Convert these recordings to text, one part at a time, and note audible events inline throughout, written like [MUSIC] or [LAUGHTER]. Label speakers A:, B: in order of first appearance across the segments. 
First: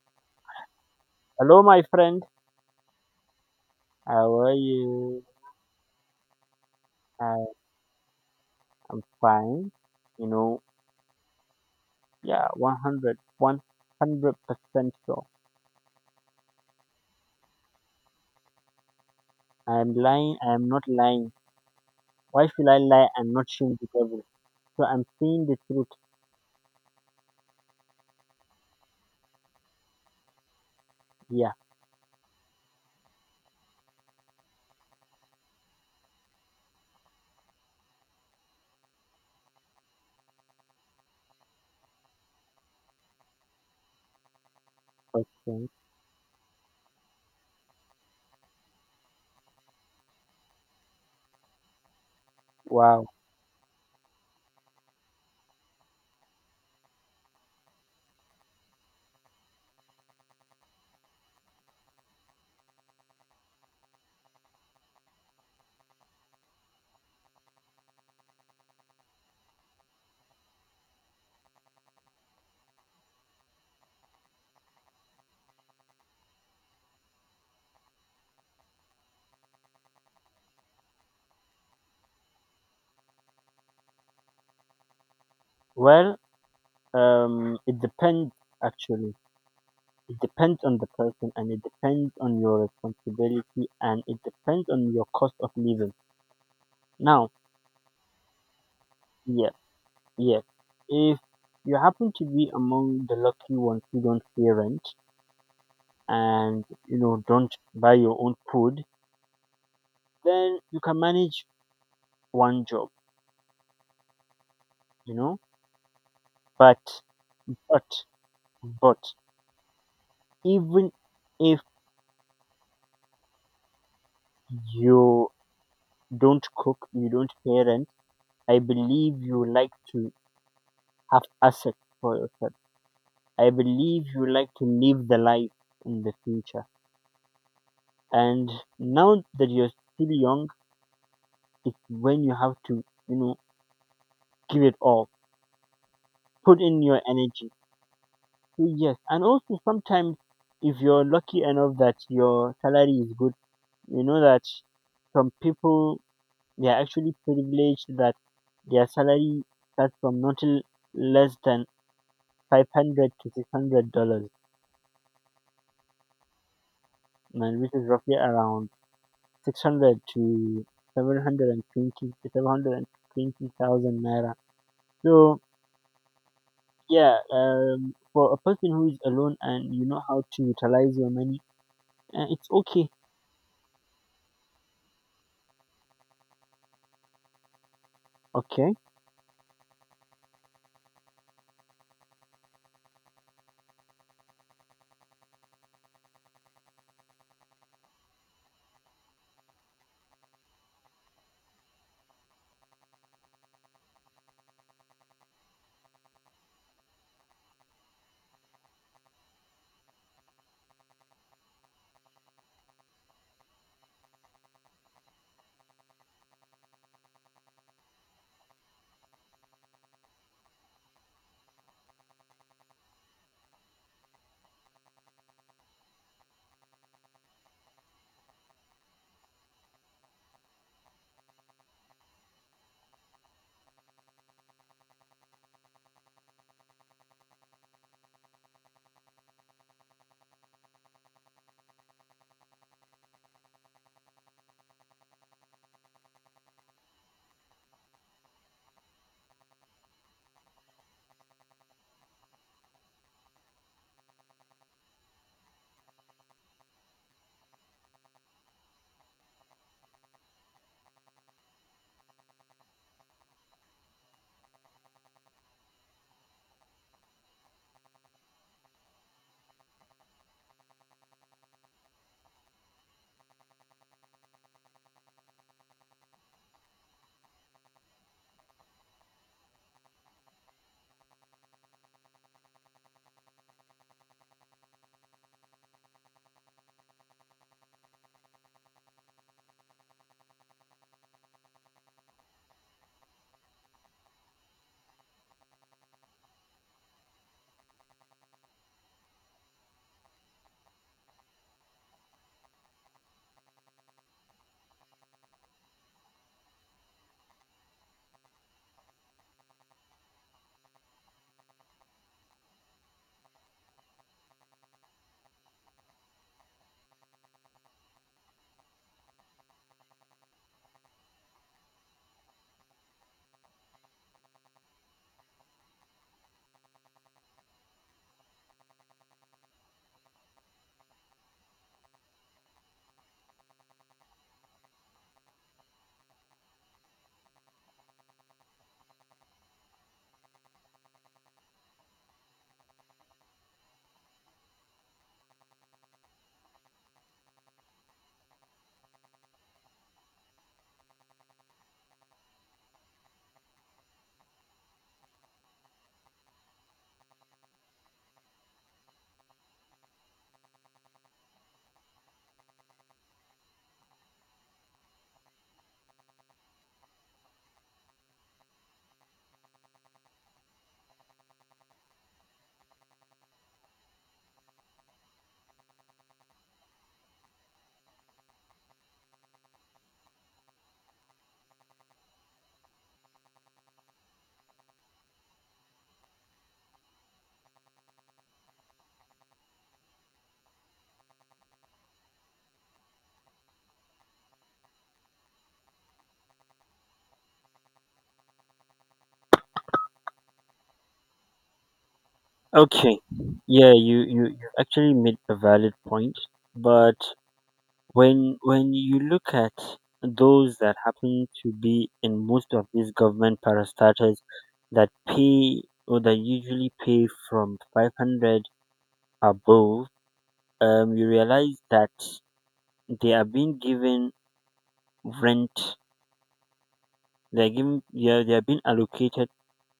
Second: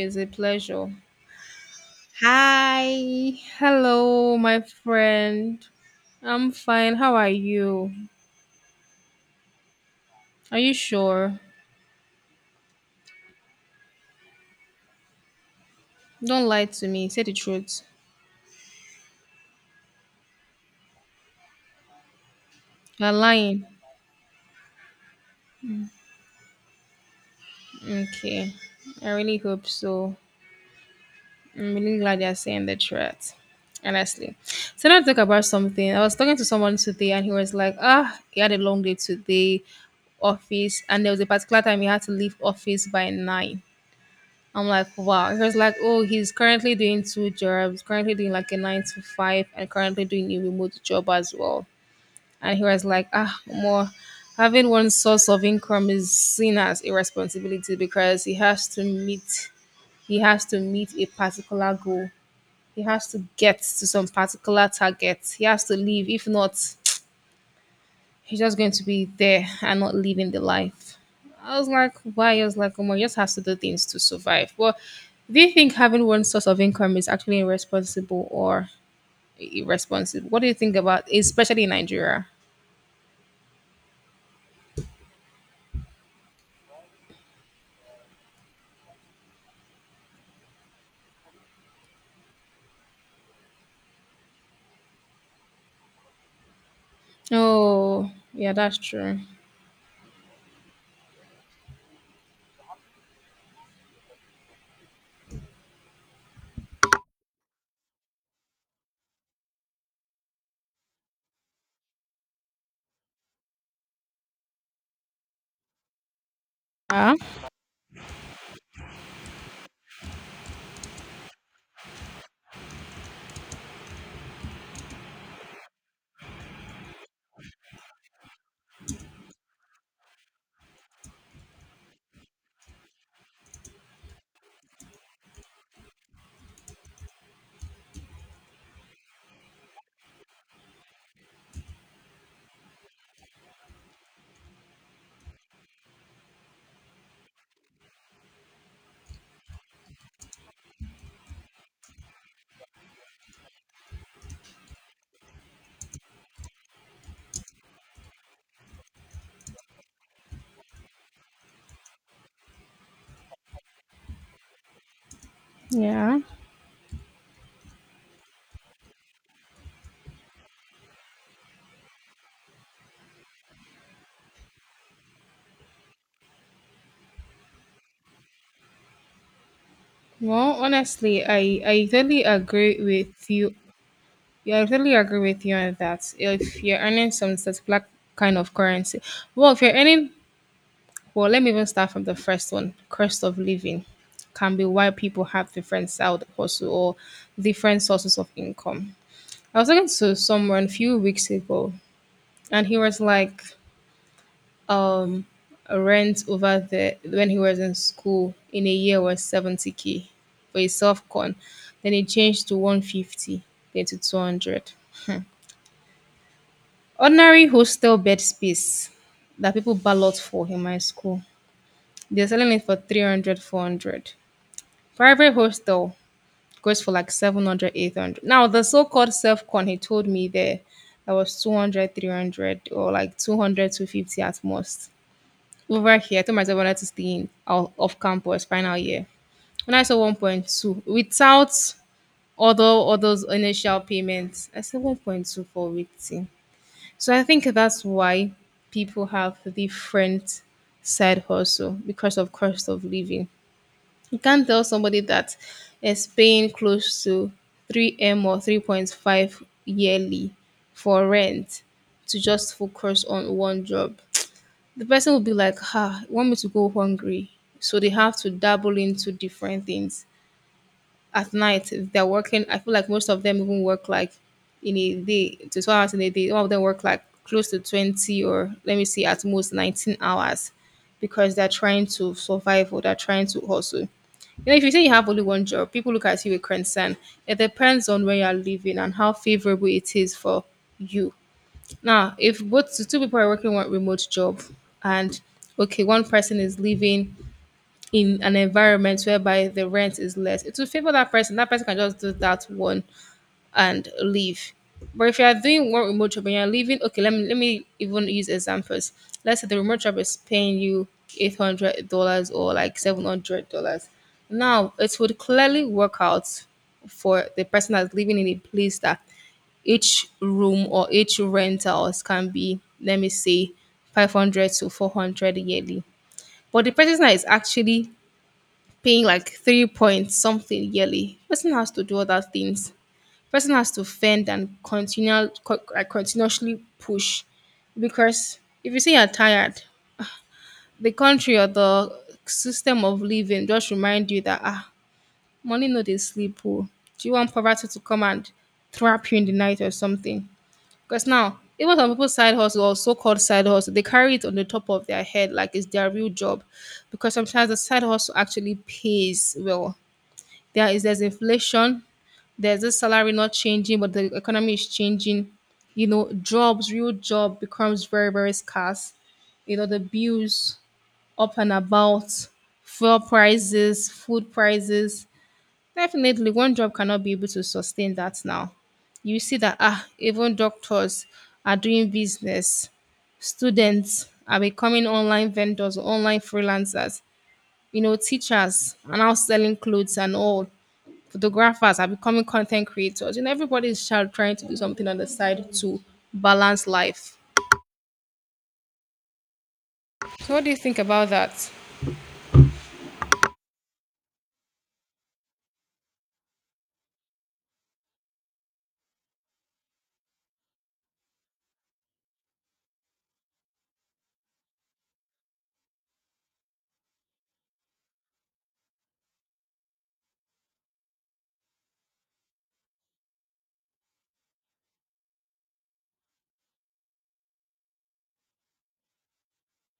A: It's a pleasure.
B: Hello, my friend.
A: Hi.
B: How
A: Hello,
B: are
A: my
B: you?
A: friend. I'm fine. How are
B: I
A: you?
B: am fine. You
A: Are
B: know,
A: you sure?
B: yeah, 100, 100% sure.
A: Don't lie to me. Say the truth.
B: I am lying. I am not lying. Why should I lie
A: You're
B: and not
A: lying.
B: shame the devil? So I'm seeing the truth
A: Okay. I really hope so.
B: here.
A: I'm really glad you're saying the truth. Honestly. So now to talk about something. I was talking to someone today and he was like, he had a long day today, office, and there was a particular time he had to leave office by nine. I'm like, wow. He was
B: Okay.
A: like, oh, he's currently doing two jobs, currently doing like a nine to five, and currently doing a remote job as well. And he was
B: Wow.
A: like, more having one source of income is seen as a responsibility because he has to meet a particular goal. He has to get to some particular target. He has to leave. If not, he's just going to be there and not living the life. I was like, why? I was like, Omar you just has to do things to survive. Well, do you think having one source of income is actually irresponsible or irresponsible? What do you think about, especially in Nigeria?
B: Well, it depends actually. It depends on the person and it depends on your responsibility and it depends on your cost of living. Now,
A: Oh, yeah, that's true.
B: yeah. Yes. If you happen to be among the lucky ones who don't pay rent and don't buy your own food, then you can manage one job, you know. But
A: Yeah,
B: but but even if you don't cook, you don't pay rent, I believe you like to have assets for yourself. I believe you like to live the life in the future. And now that you're still young, it's when you have to give it all. Put in your energy. So yes, and also sometimes if you're lucky enough that your salary is good, you know that some people they are actually privileged that their salary starts from not less than five hundred to six hundred dollars,
A: yeah.
B: and which is roughly around 600 to 720 to 720,000 naira. So yeah, for a person who is alone and you know how to
A: Well,
B: utilize your
A: honestly,
B: money.
A: I totally
B: It's
A: agree
B: okay.
A: with you. Yeah, I totally agree with you on that. If you're earning some such black kind of
B: Okay.
A: currency, well, if you're earning well, let me even start from the first one. Cost of living can be why people have different side hustle or different sources of income. I was talking to someone a few weeks ago, and he was like, um, rent over there when he was in school in a year was 70K for his self con. Then it changed to 150, then to 200. Ordinary hostel bed space that people ballot for in my school. They're selling it for 300, 400. Private hostel goes for like 700, 800. Now, the so called self con, he told me there, that was 200, 300, or like 200, 250 at most. Over here, I told myself I wanted to stay in out of campus final year. When I saw 1.2 without all those initial payments, I said 1.2 for waiting. So I think that's why people have different side hustle because of cost of living. You can't tell somebody that is paying close to 3M or 3.5 yearly for rent to just focus on one job. The person will be like, "Ha, want me to go hungry." So they have to dabble into different things. At night, if they're working, I feel like most of them even work like in a day to 12 hours in a day. Some of them work like close to 20 or let me see, at most 19 hours because they're trying to survive or they're trying to hustle. You know, if you say you have only one job, people look at you with concern. It depends on where you're living and how favorable it is for you. Now, if both the two people are working one remote job and okay, one person is living in an environment whereby the rent is less, it will favor that person. That person can just do that one and leave. But if you are doing one remote job and you're leaving, okay, let me even use examples. Let's say the remote job is paying you $800 or like $700. Now it would clearly work out for the person that's living in a place that each room or each rentals can be, let me say, 500 to 400 yearly. But the person that is actually paying like three point something yearly, person has to do all that things person has to fend and like continuously push because if you say you're tired, the country or the system of living just remind you that money no they sleep. Oh. Do you want poverty to come and trap you in the night or something? Because now, even some people's side hustle or so-called side hustle, they carry it on the top of their head like it's their real job, because sometimes the side hustle actually pays well. There's inflation, there's this salary not changing, but the economy is changing. You know, jobs, real job becomes very, very scarce. You know, the bills up and about, fuel prices, food prices. Definitely, one job cannot be able to sustain that now. You see that even doctors are doing business. Students are becoming online vendors, online freelancers. You know, teachers are now selling clothes and all photographers are becoming content creators. You know, everybody's child trying to do something on the side to balance life. So, what do you think about that?
B: Okay. Yeah, you actually made a valid point, but when you look at those that happen to be in most of these government parastatals that pay or that usually pay from 500 above, you realize that they are being given rent. They're given, yeah, they are being allocated,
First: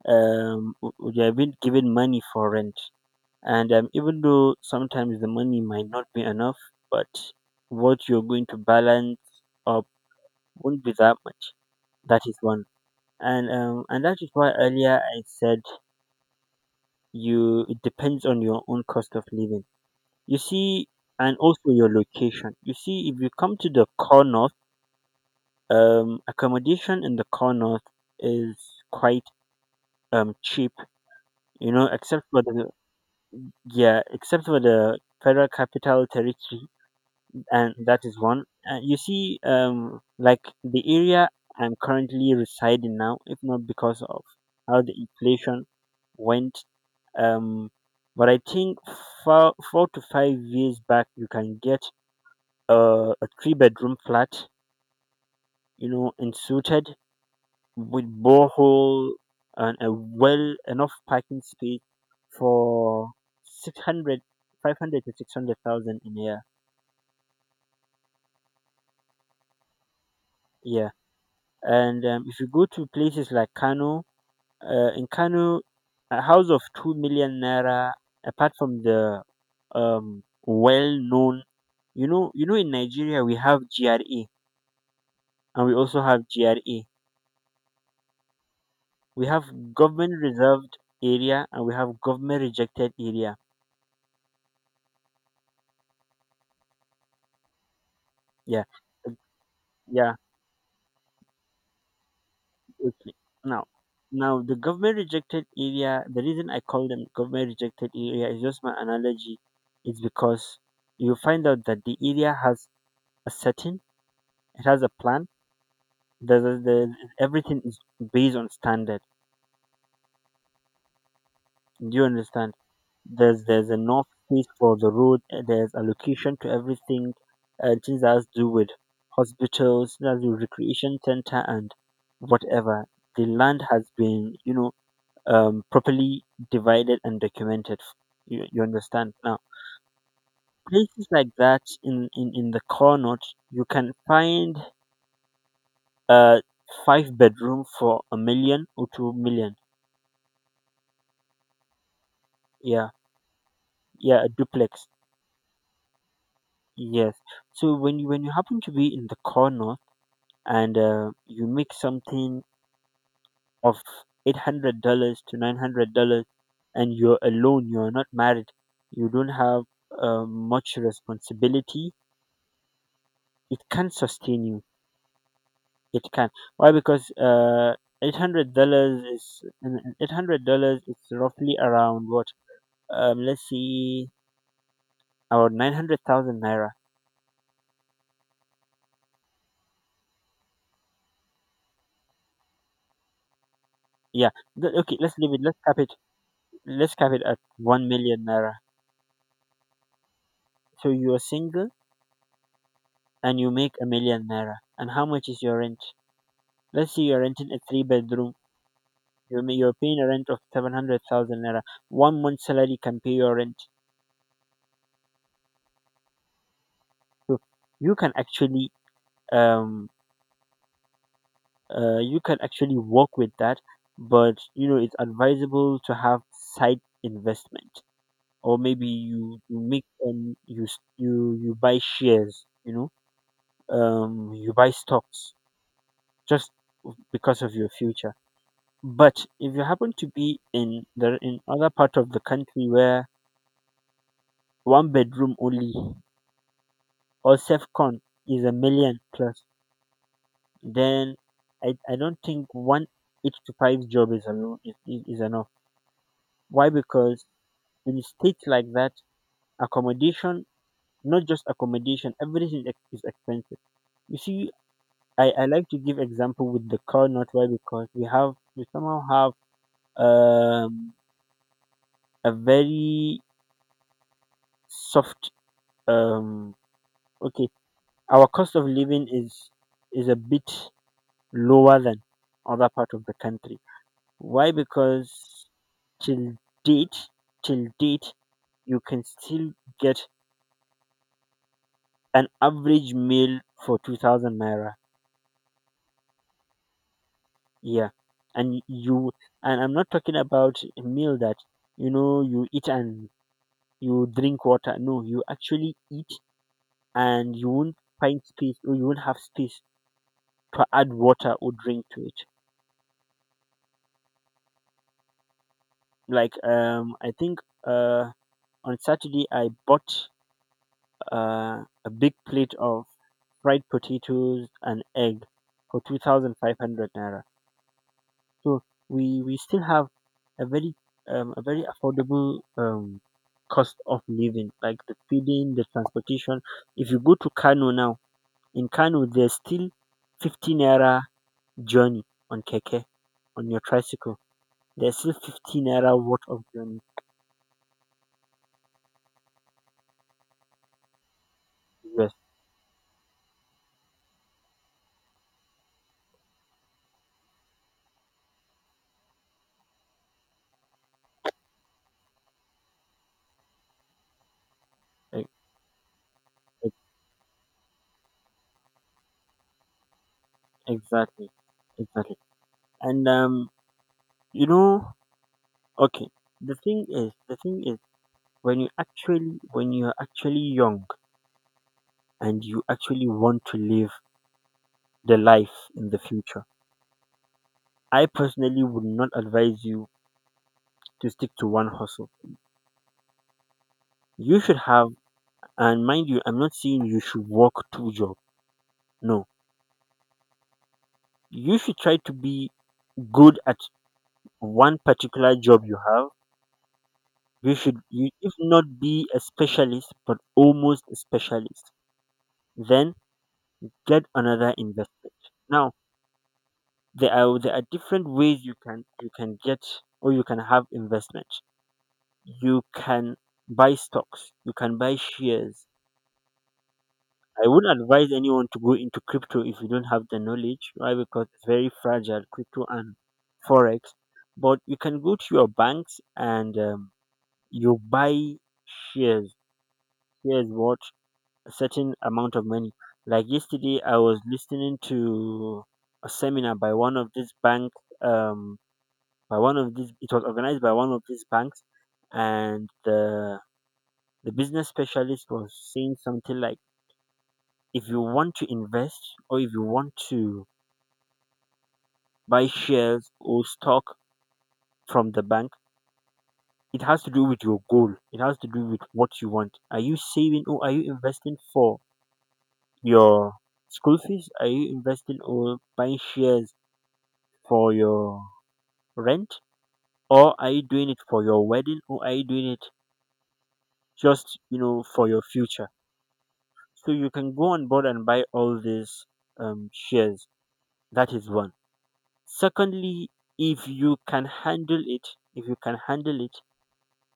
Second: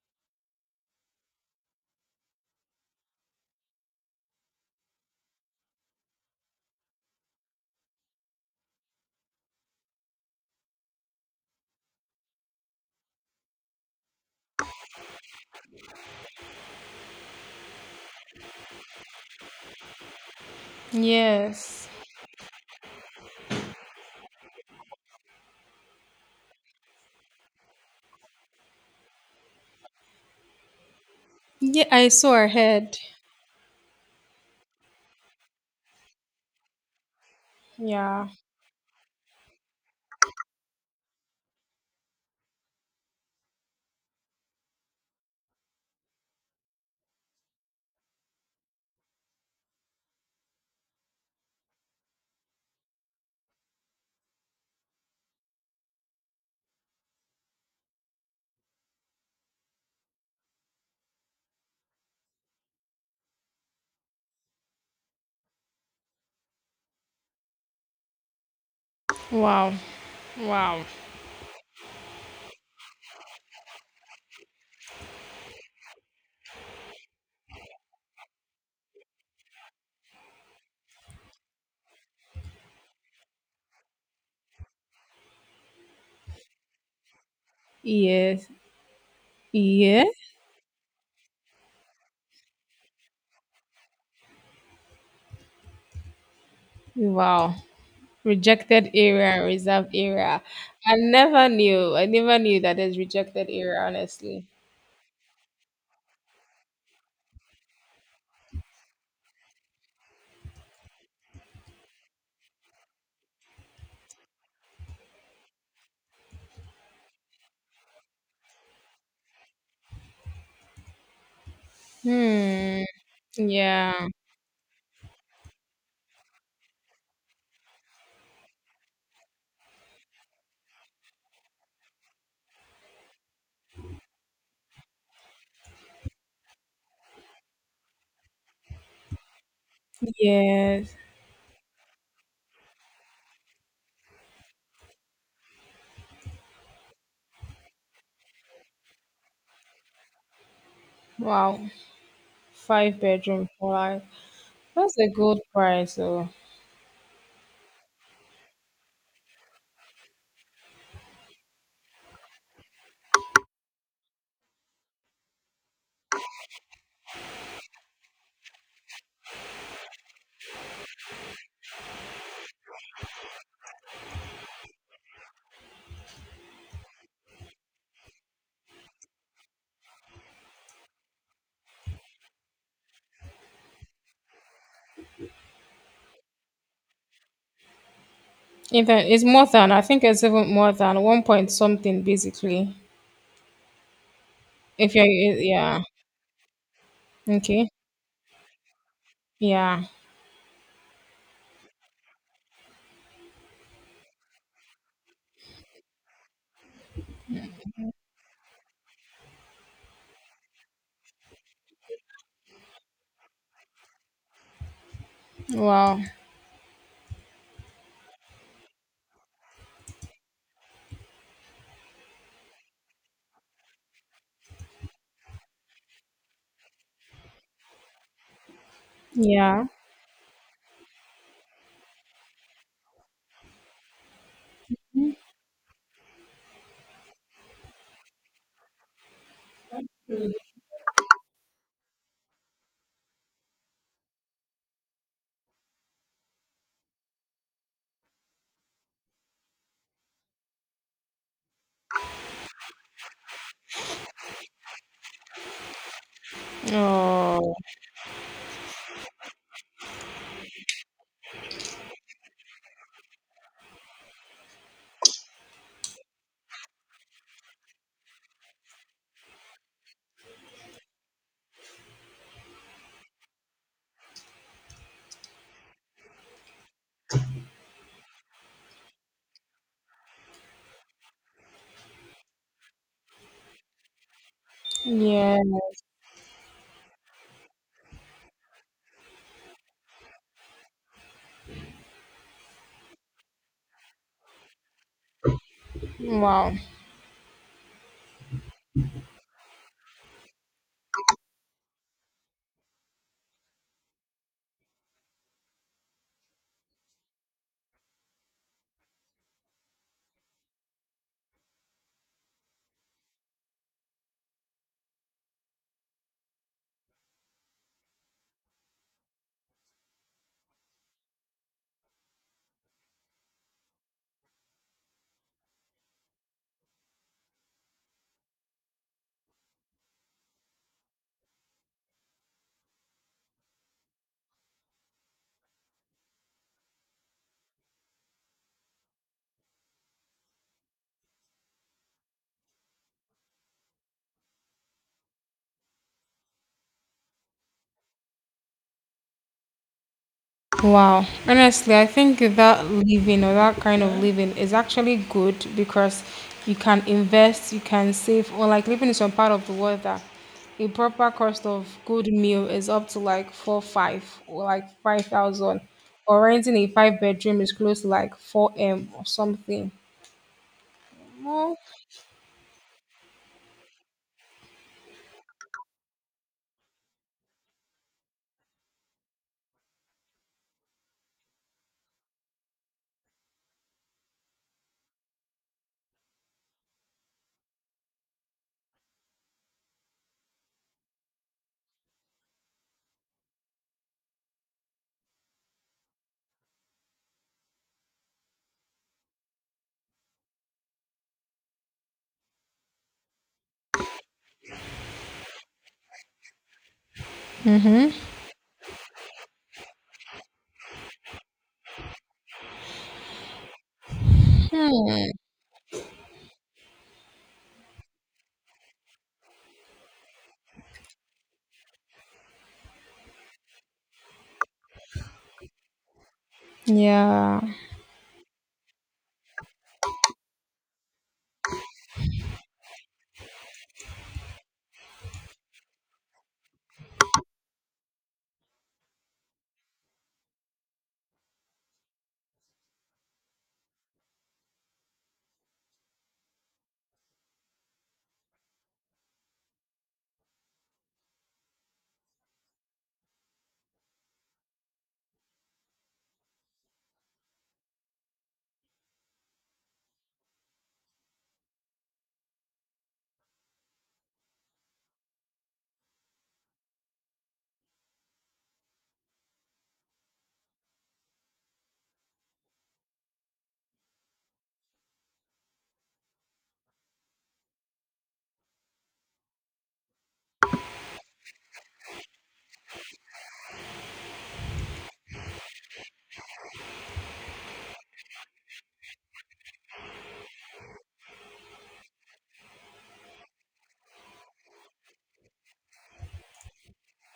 B: they are being given money for rent, and even though sometimes the money might not be enough, but what you're going to balance up won't be that much. That is one. And that is why earlier I said, you, it depends on your own cost of living, you see, and also
A: Yes.
B: your location. You see, if you come to the core north, accommodation in the core north is quite cheap, you
A: Yeah,
B: know,
A: I
B: except
A: saw
B: for
A: her
B: the,
A: head.
B: yeah, except for the Federal Capital Territory. And that is
A: Yeah.
B: one. You see, like the area I'm currently residing now, if not because of how the inflation went, um, but I think 4 to 5 years back, you can get a, a three-bedroom flat, you know, and suited with borehole and a well enough parking space for 600, 500 to 600,000 in a year.
A: Wow. Wow.
B: Yeah. And if you go to places like Kano, in Kano, a house of 2 million naira, apart from the well known, you know, in Nigeria, we have GRA and we also have GRA.
A: Yes.
B: We have
A: Yeah.
B: government reserved area and we have government rejected area.
A: Wow.
B: Yeah.
A: Rejected
B: uh,
A: area and reserved
B: yeah.
A: area. I never knew. I never knew that there's
B: Okay.
A: rejected
B: Now,
A: area,
B: now
A: honestly.
B: the government rejected area, the reason I call them government rejected area is just my analogy, is because you find out that the area has a setting, it has a plan. There's a, there's, everything is based on standard. Do you understand?
A: Hmm.
B: There's enough
A: Yeah.
B: space for the road. There's allocation to everything, and things that has to do with hospitals, things that has to do with recreation center, and whatever. The land has been, you know, properly divided and documented. You understand, now
A: Yes.
B: places like that in the core note you can find a five bedroom for a million or 2 million.
A: Wow.
B: Yeah,
A: Five bedroom for life.
B: yeah, a duplex.
A: That's a good price, though.
B: Yes. So when you happen to be in the corner and you make something of $800 to $900, and you're alone, you're not married, you don't have much responsibility. It can sustain you. It can. Why? Because $800 is, $800 is roughly around what? Let's see, about 900,000 naira.
A: Even it's more than I think it's even more than one point something basically.
B: Yeah. Okay.
A: If you're
B: Let's leave it. Let's cap
A: Yeah.
B: it. Let's cap it at
A: Okay.
B: 1 million naira.
A: Yeah.
B: So you're single and you make a million naira. And how much is your rent? Let's say you're renting a three bedroom. You're, you're paying a rent of 700,000 naira. One month salary can pay your rent.
A: Wow.
B: So you can actually, um, you can actually work with that. But, you know, it's advisable to have side investment, or maybe you, you
A: Yeah.
B: make, you, you, you buy shares, you know, you buy stocks just because of your future. But if you happen to be in the, in other part of the country where one bedroom only or Safcon is a million plus, then I don't think one eight to five job is alone is enough. Why? Because
A: Oh.
B: in states like that, accommodation, not just accommodation, everything is expensive. You see, I like to give example with the car, not why, because we have, we somehow have a very soft, um okay, our cost of living is a bit lower than other part of the country. Why? Because
A: Yeah.
B: till date, till date, you can still get an average meal for 2,000 naira.
A: Wow.
B: Yeah, and you, and I'm not talking about a meal that, you know, you eat and you drink water. No, you actually eat and you won't find space, or you won't have space to add water or drink to it. Like, I think, uh on Saturday, I bought a big plate of fried potatoes and egg for 2,500 naira. So we still have a very, a very affordable, cost of living, like the feeding, the transportation. If you go to Kano now, in Kano there's still 50 naira journey on keke, on your tricycle. There's still 50 naira worth of journey.
A: Wow. Honestly, I
B: Yes,
A: think that kind of living is actually good because you can invest, you can save, or like living in some part of the world that a proper cost of good meal is up to like four, five, or like five
B: e-
A: thousand, or renting a
B: e-
A: five bedroom is close to like 4M or something.
B: exactly,
A: Oh,
B: exactly. And you know, okay, the thing is, the thing is, when you actually, when you are actually young and you actually want to live the life in the future, I personally would not advise you to stick to one hustle. You should have, and mind you, I'm not saying you should work two jobs. No, you should try to be good at one particular job you have. You should, you, if not be a specialist, but almost a specialist. Then get another
A: hmm.
B: investment. Now, there are different ways you can, you can get, or you can have investment. You can buy stocks, you can buy shares.
A: Yeah.
B: I wouldn't advise anyone to go into crypto if you don't have the knowledge. Why? Because it's very fragile, crypto and forex. But you can go to your banks and, you buy shares, shares, what, a certain amount of money. Like yesterday I was listening to a seminar by one of this bank, um by one of these, it was organized by one of these banks, and the business specialist was saying something like, if you want to invest or if you want to buy shares or stock from the bank, it has to do with your goal, it has to do with what you want. Are you saving or are you investing for your school fees? Are you investing or buying shares for your rent? Or are you doing it for your wedding? Or are you doing it just, you know, for your future? So you can go on board and buy all these, shares. That is one. Secondly, if you can handle it, if you can handle it,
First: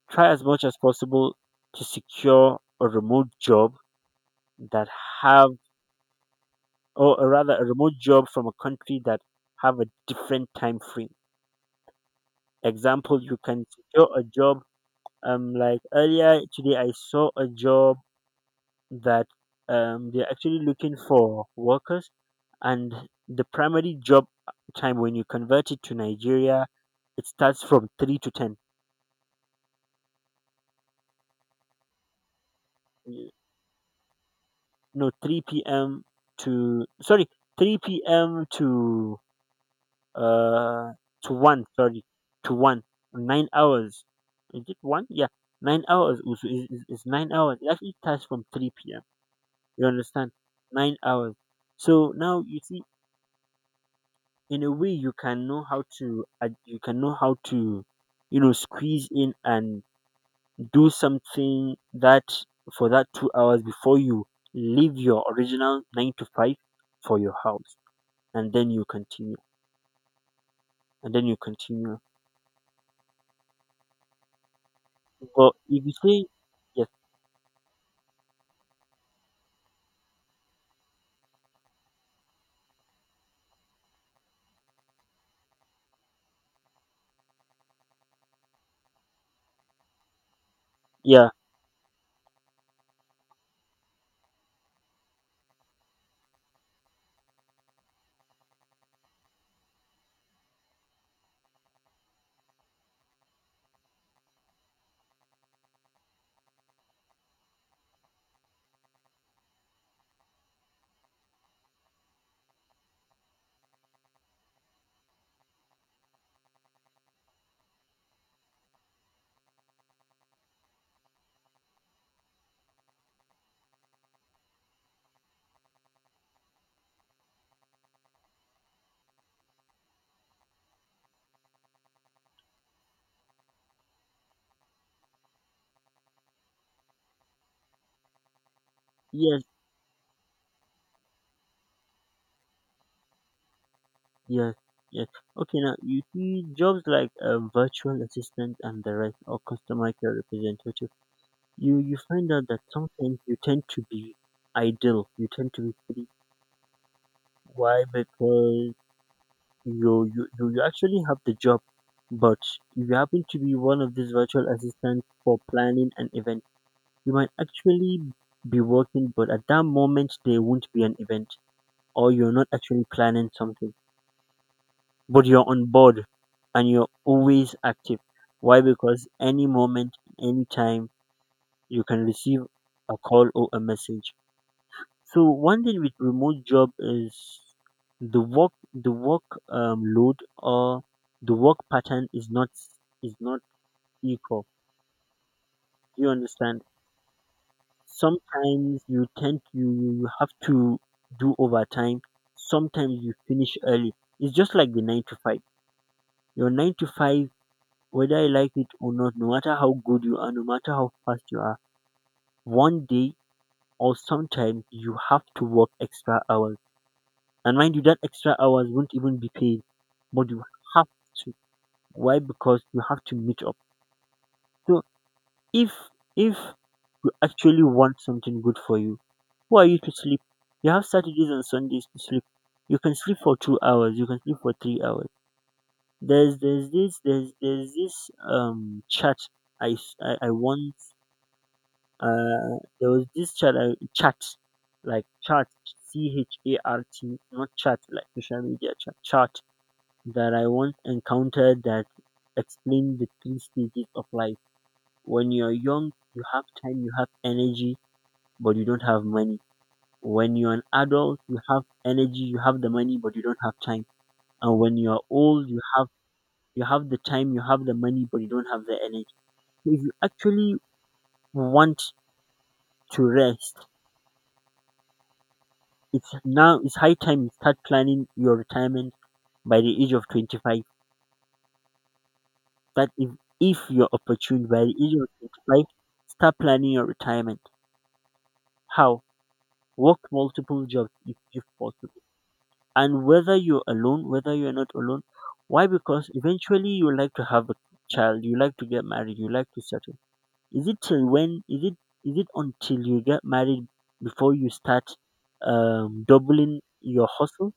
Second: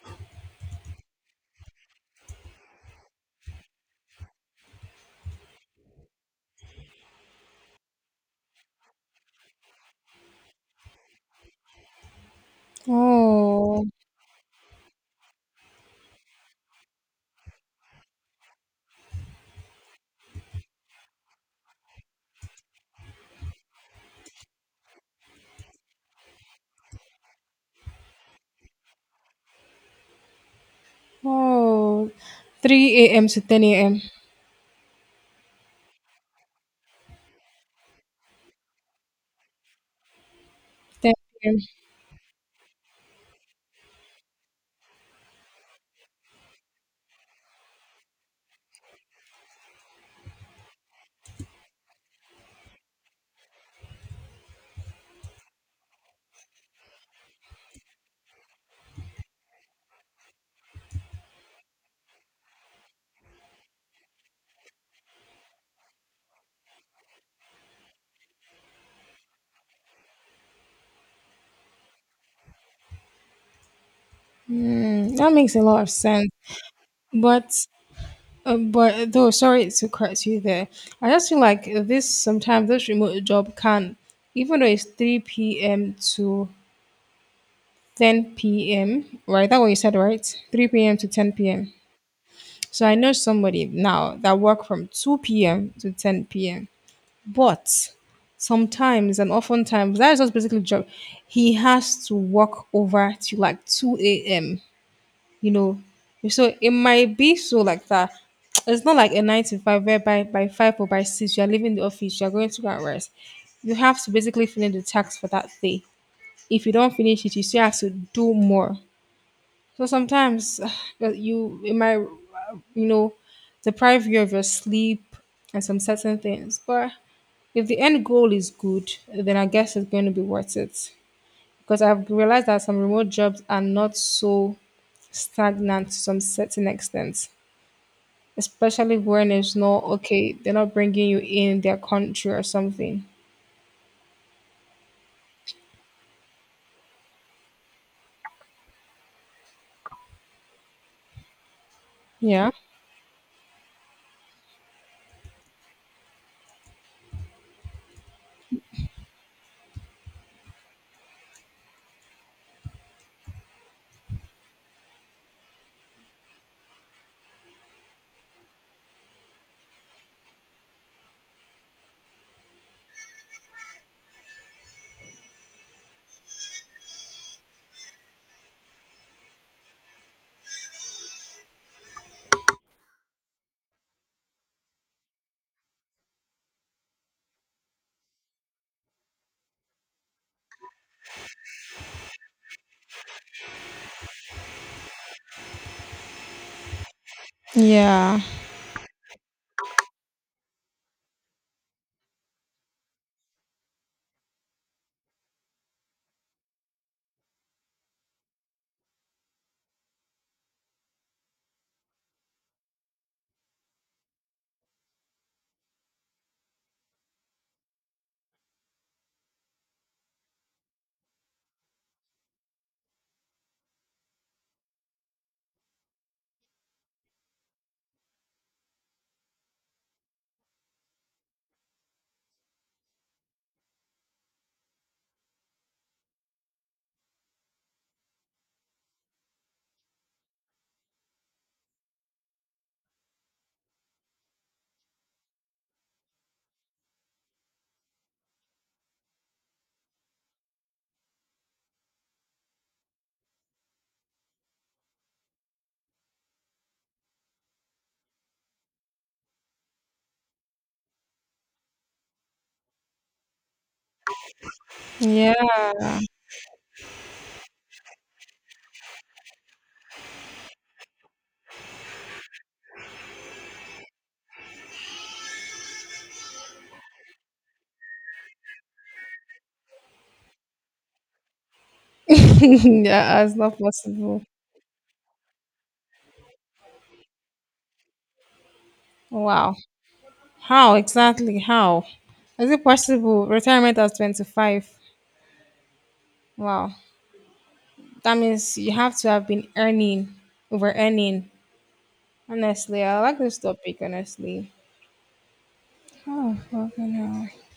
B: try as much as possible to secure a remote job that have, or rather, a remote job from a country that have a different time frame. Example, you can
A: Oh,
B: secure a job. Like earlier today, I saw a job that, they're actually looking for workers, and the primary job time, when you convert it to Nigeria, it starts from 3 to 10.
A: oh. 3 a.m.
B: Y-
A: to 10 a.m.
B: no, 3 p.m to, sorry, 3 p.m to, uh to
A: 10 a.m.
B: 1, sorry, to 1, 9 hours, is it 1? Yeah, 9 hours, also is 9 hours, it actually starts from 3 p.m, you understand, 9 hours. So now you see, in a way you can know how to, ad- you can know how to you know squeeze in and do something that, for that 2 hours, before you leave your original nine to five for your house, and then you continue, and then you continue.
A: Hmm. That
B: But
A: makes a
B: if
A: lot of
B: you say,
A: sense.
B: yes.
A: But but though, sorry to cut you there. I just feel like this, sometimes this remote job can, even though it's 3 p.m. to 10 p.m. Right, that what you said, right? 3 p.m. to
B: Yeah.
A: 10 p.m. So I know somebody now that work from 2 p.m. to 10 p.m. But sometimes and oftentimes that is just basically job. He has to work over to like 2 a.m you know. So it might be so like that. It's not like a nine to five whereby by five or by six you are leaving the office, you are going to go and rest. You have to basically finish the task for that day. If you don't finish it, you still have to do more. So sometimes [SIGHS] that you it might you know deprive you of your sleep and some certain things. But if the end goal is good, then I guess it's going to be worth it. Because I've realized that some remote jobs are not so stagnant to some certain extent, especially when
B: Yes.
A: it's not okay, they're not bringing you in their country or something.
B: Yes. Yes. Okay. Now you see, jobs like a virtual assistant and the rest, or customer care representative, you find out
A: Yeah.
B: that sometimes you tend to be idle, you tend to be. Why? Because you, you actually have the job, but if you happen to be one of these virtual assistants for planning an event, you might actually be working, but at that moment there won't be an event, or you're not actually planning something, but you're on board and you're always active. Why? Because any moment, any time, you can receive a call or a message. So one thing with remote job is, the work, the work, load, or the work pattern is not, is not equal. Do you understand?
A: Yeah.
B: Sometimes you tend, you have to do overtime. Sometimes you finish early. It's just like the nine to five. Your nine to five, whether you like it or not, no matter how good you are, no matter how fast you are, one day, or sometimes, you have to work extra hours. And mind you, that extra hours won't even be paid, but you have to. Why? Because you have to meet up. So if if you actually want something good for you, who are you to sleep? You have Saturdays and Sundays to sleep. You can sleep for 2 hours. You can sleep for 3 hours. There's this, there's this, chat, I once, there was this chat, I, chat, like chat, CHART, not chat like social media chat chat, that I once encountered, that explained the three stages of life. When you're young, you have time, you have energy, but you don't have money. When you're an adult, you have energy, you have the money, but you don't have time. And when you're
A: Yeah.
B: old, you have,
A: [LAUGHS]
B: you have the time, you have the money, but you don't have the energy. So if you actually want to rest, it's now, it's high time you start planning your retirement by the age of 25. That
A: Yeah, it's
B: if
A: not
B: you're
A: possible.
B: opportune by the age of 25, start planning your retirement. How?
A: Wow.
B: Work multiple
A: How
B: jobs,
A: exactly?
B: if
A: How?
B: possible.
A: Is it
B: And
A: possible?
B: whether you're
A: Retirement at
B: alone, whether you're
A: 25.
B: not alone, why? Because eventually
A: Wow.
B: you like to have a
A: That
B: child, you like
A: means
B: to
A: you
B: get
A: have to
B: married,
A: have
B: you
A: been
B: like to settle.
A: earning,
B: Is
A: over
B: it till
A: earning.
B: when? Is it, is it
A: Honestly,
B: until
A: I
B: you
A: like
B: get
A: this
B: married
A: topic,
B: before you
A: honestly.
B: start, doubling
A: Fucking
B: your
A: hell.
B: hustle?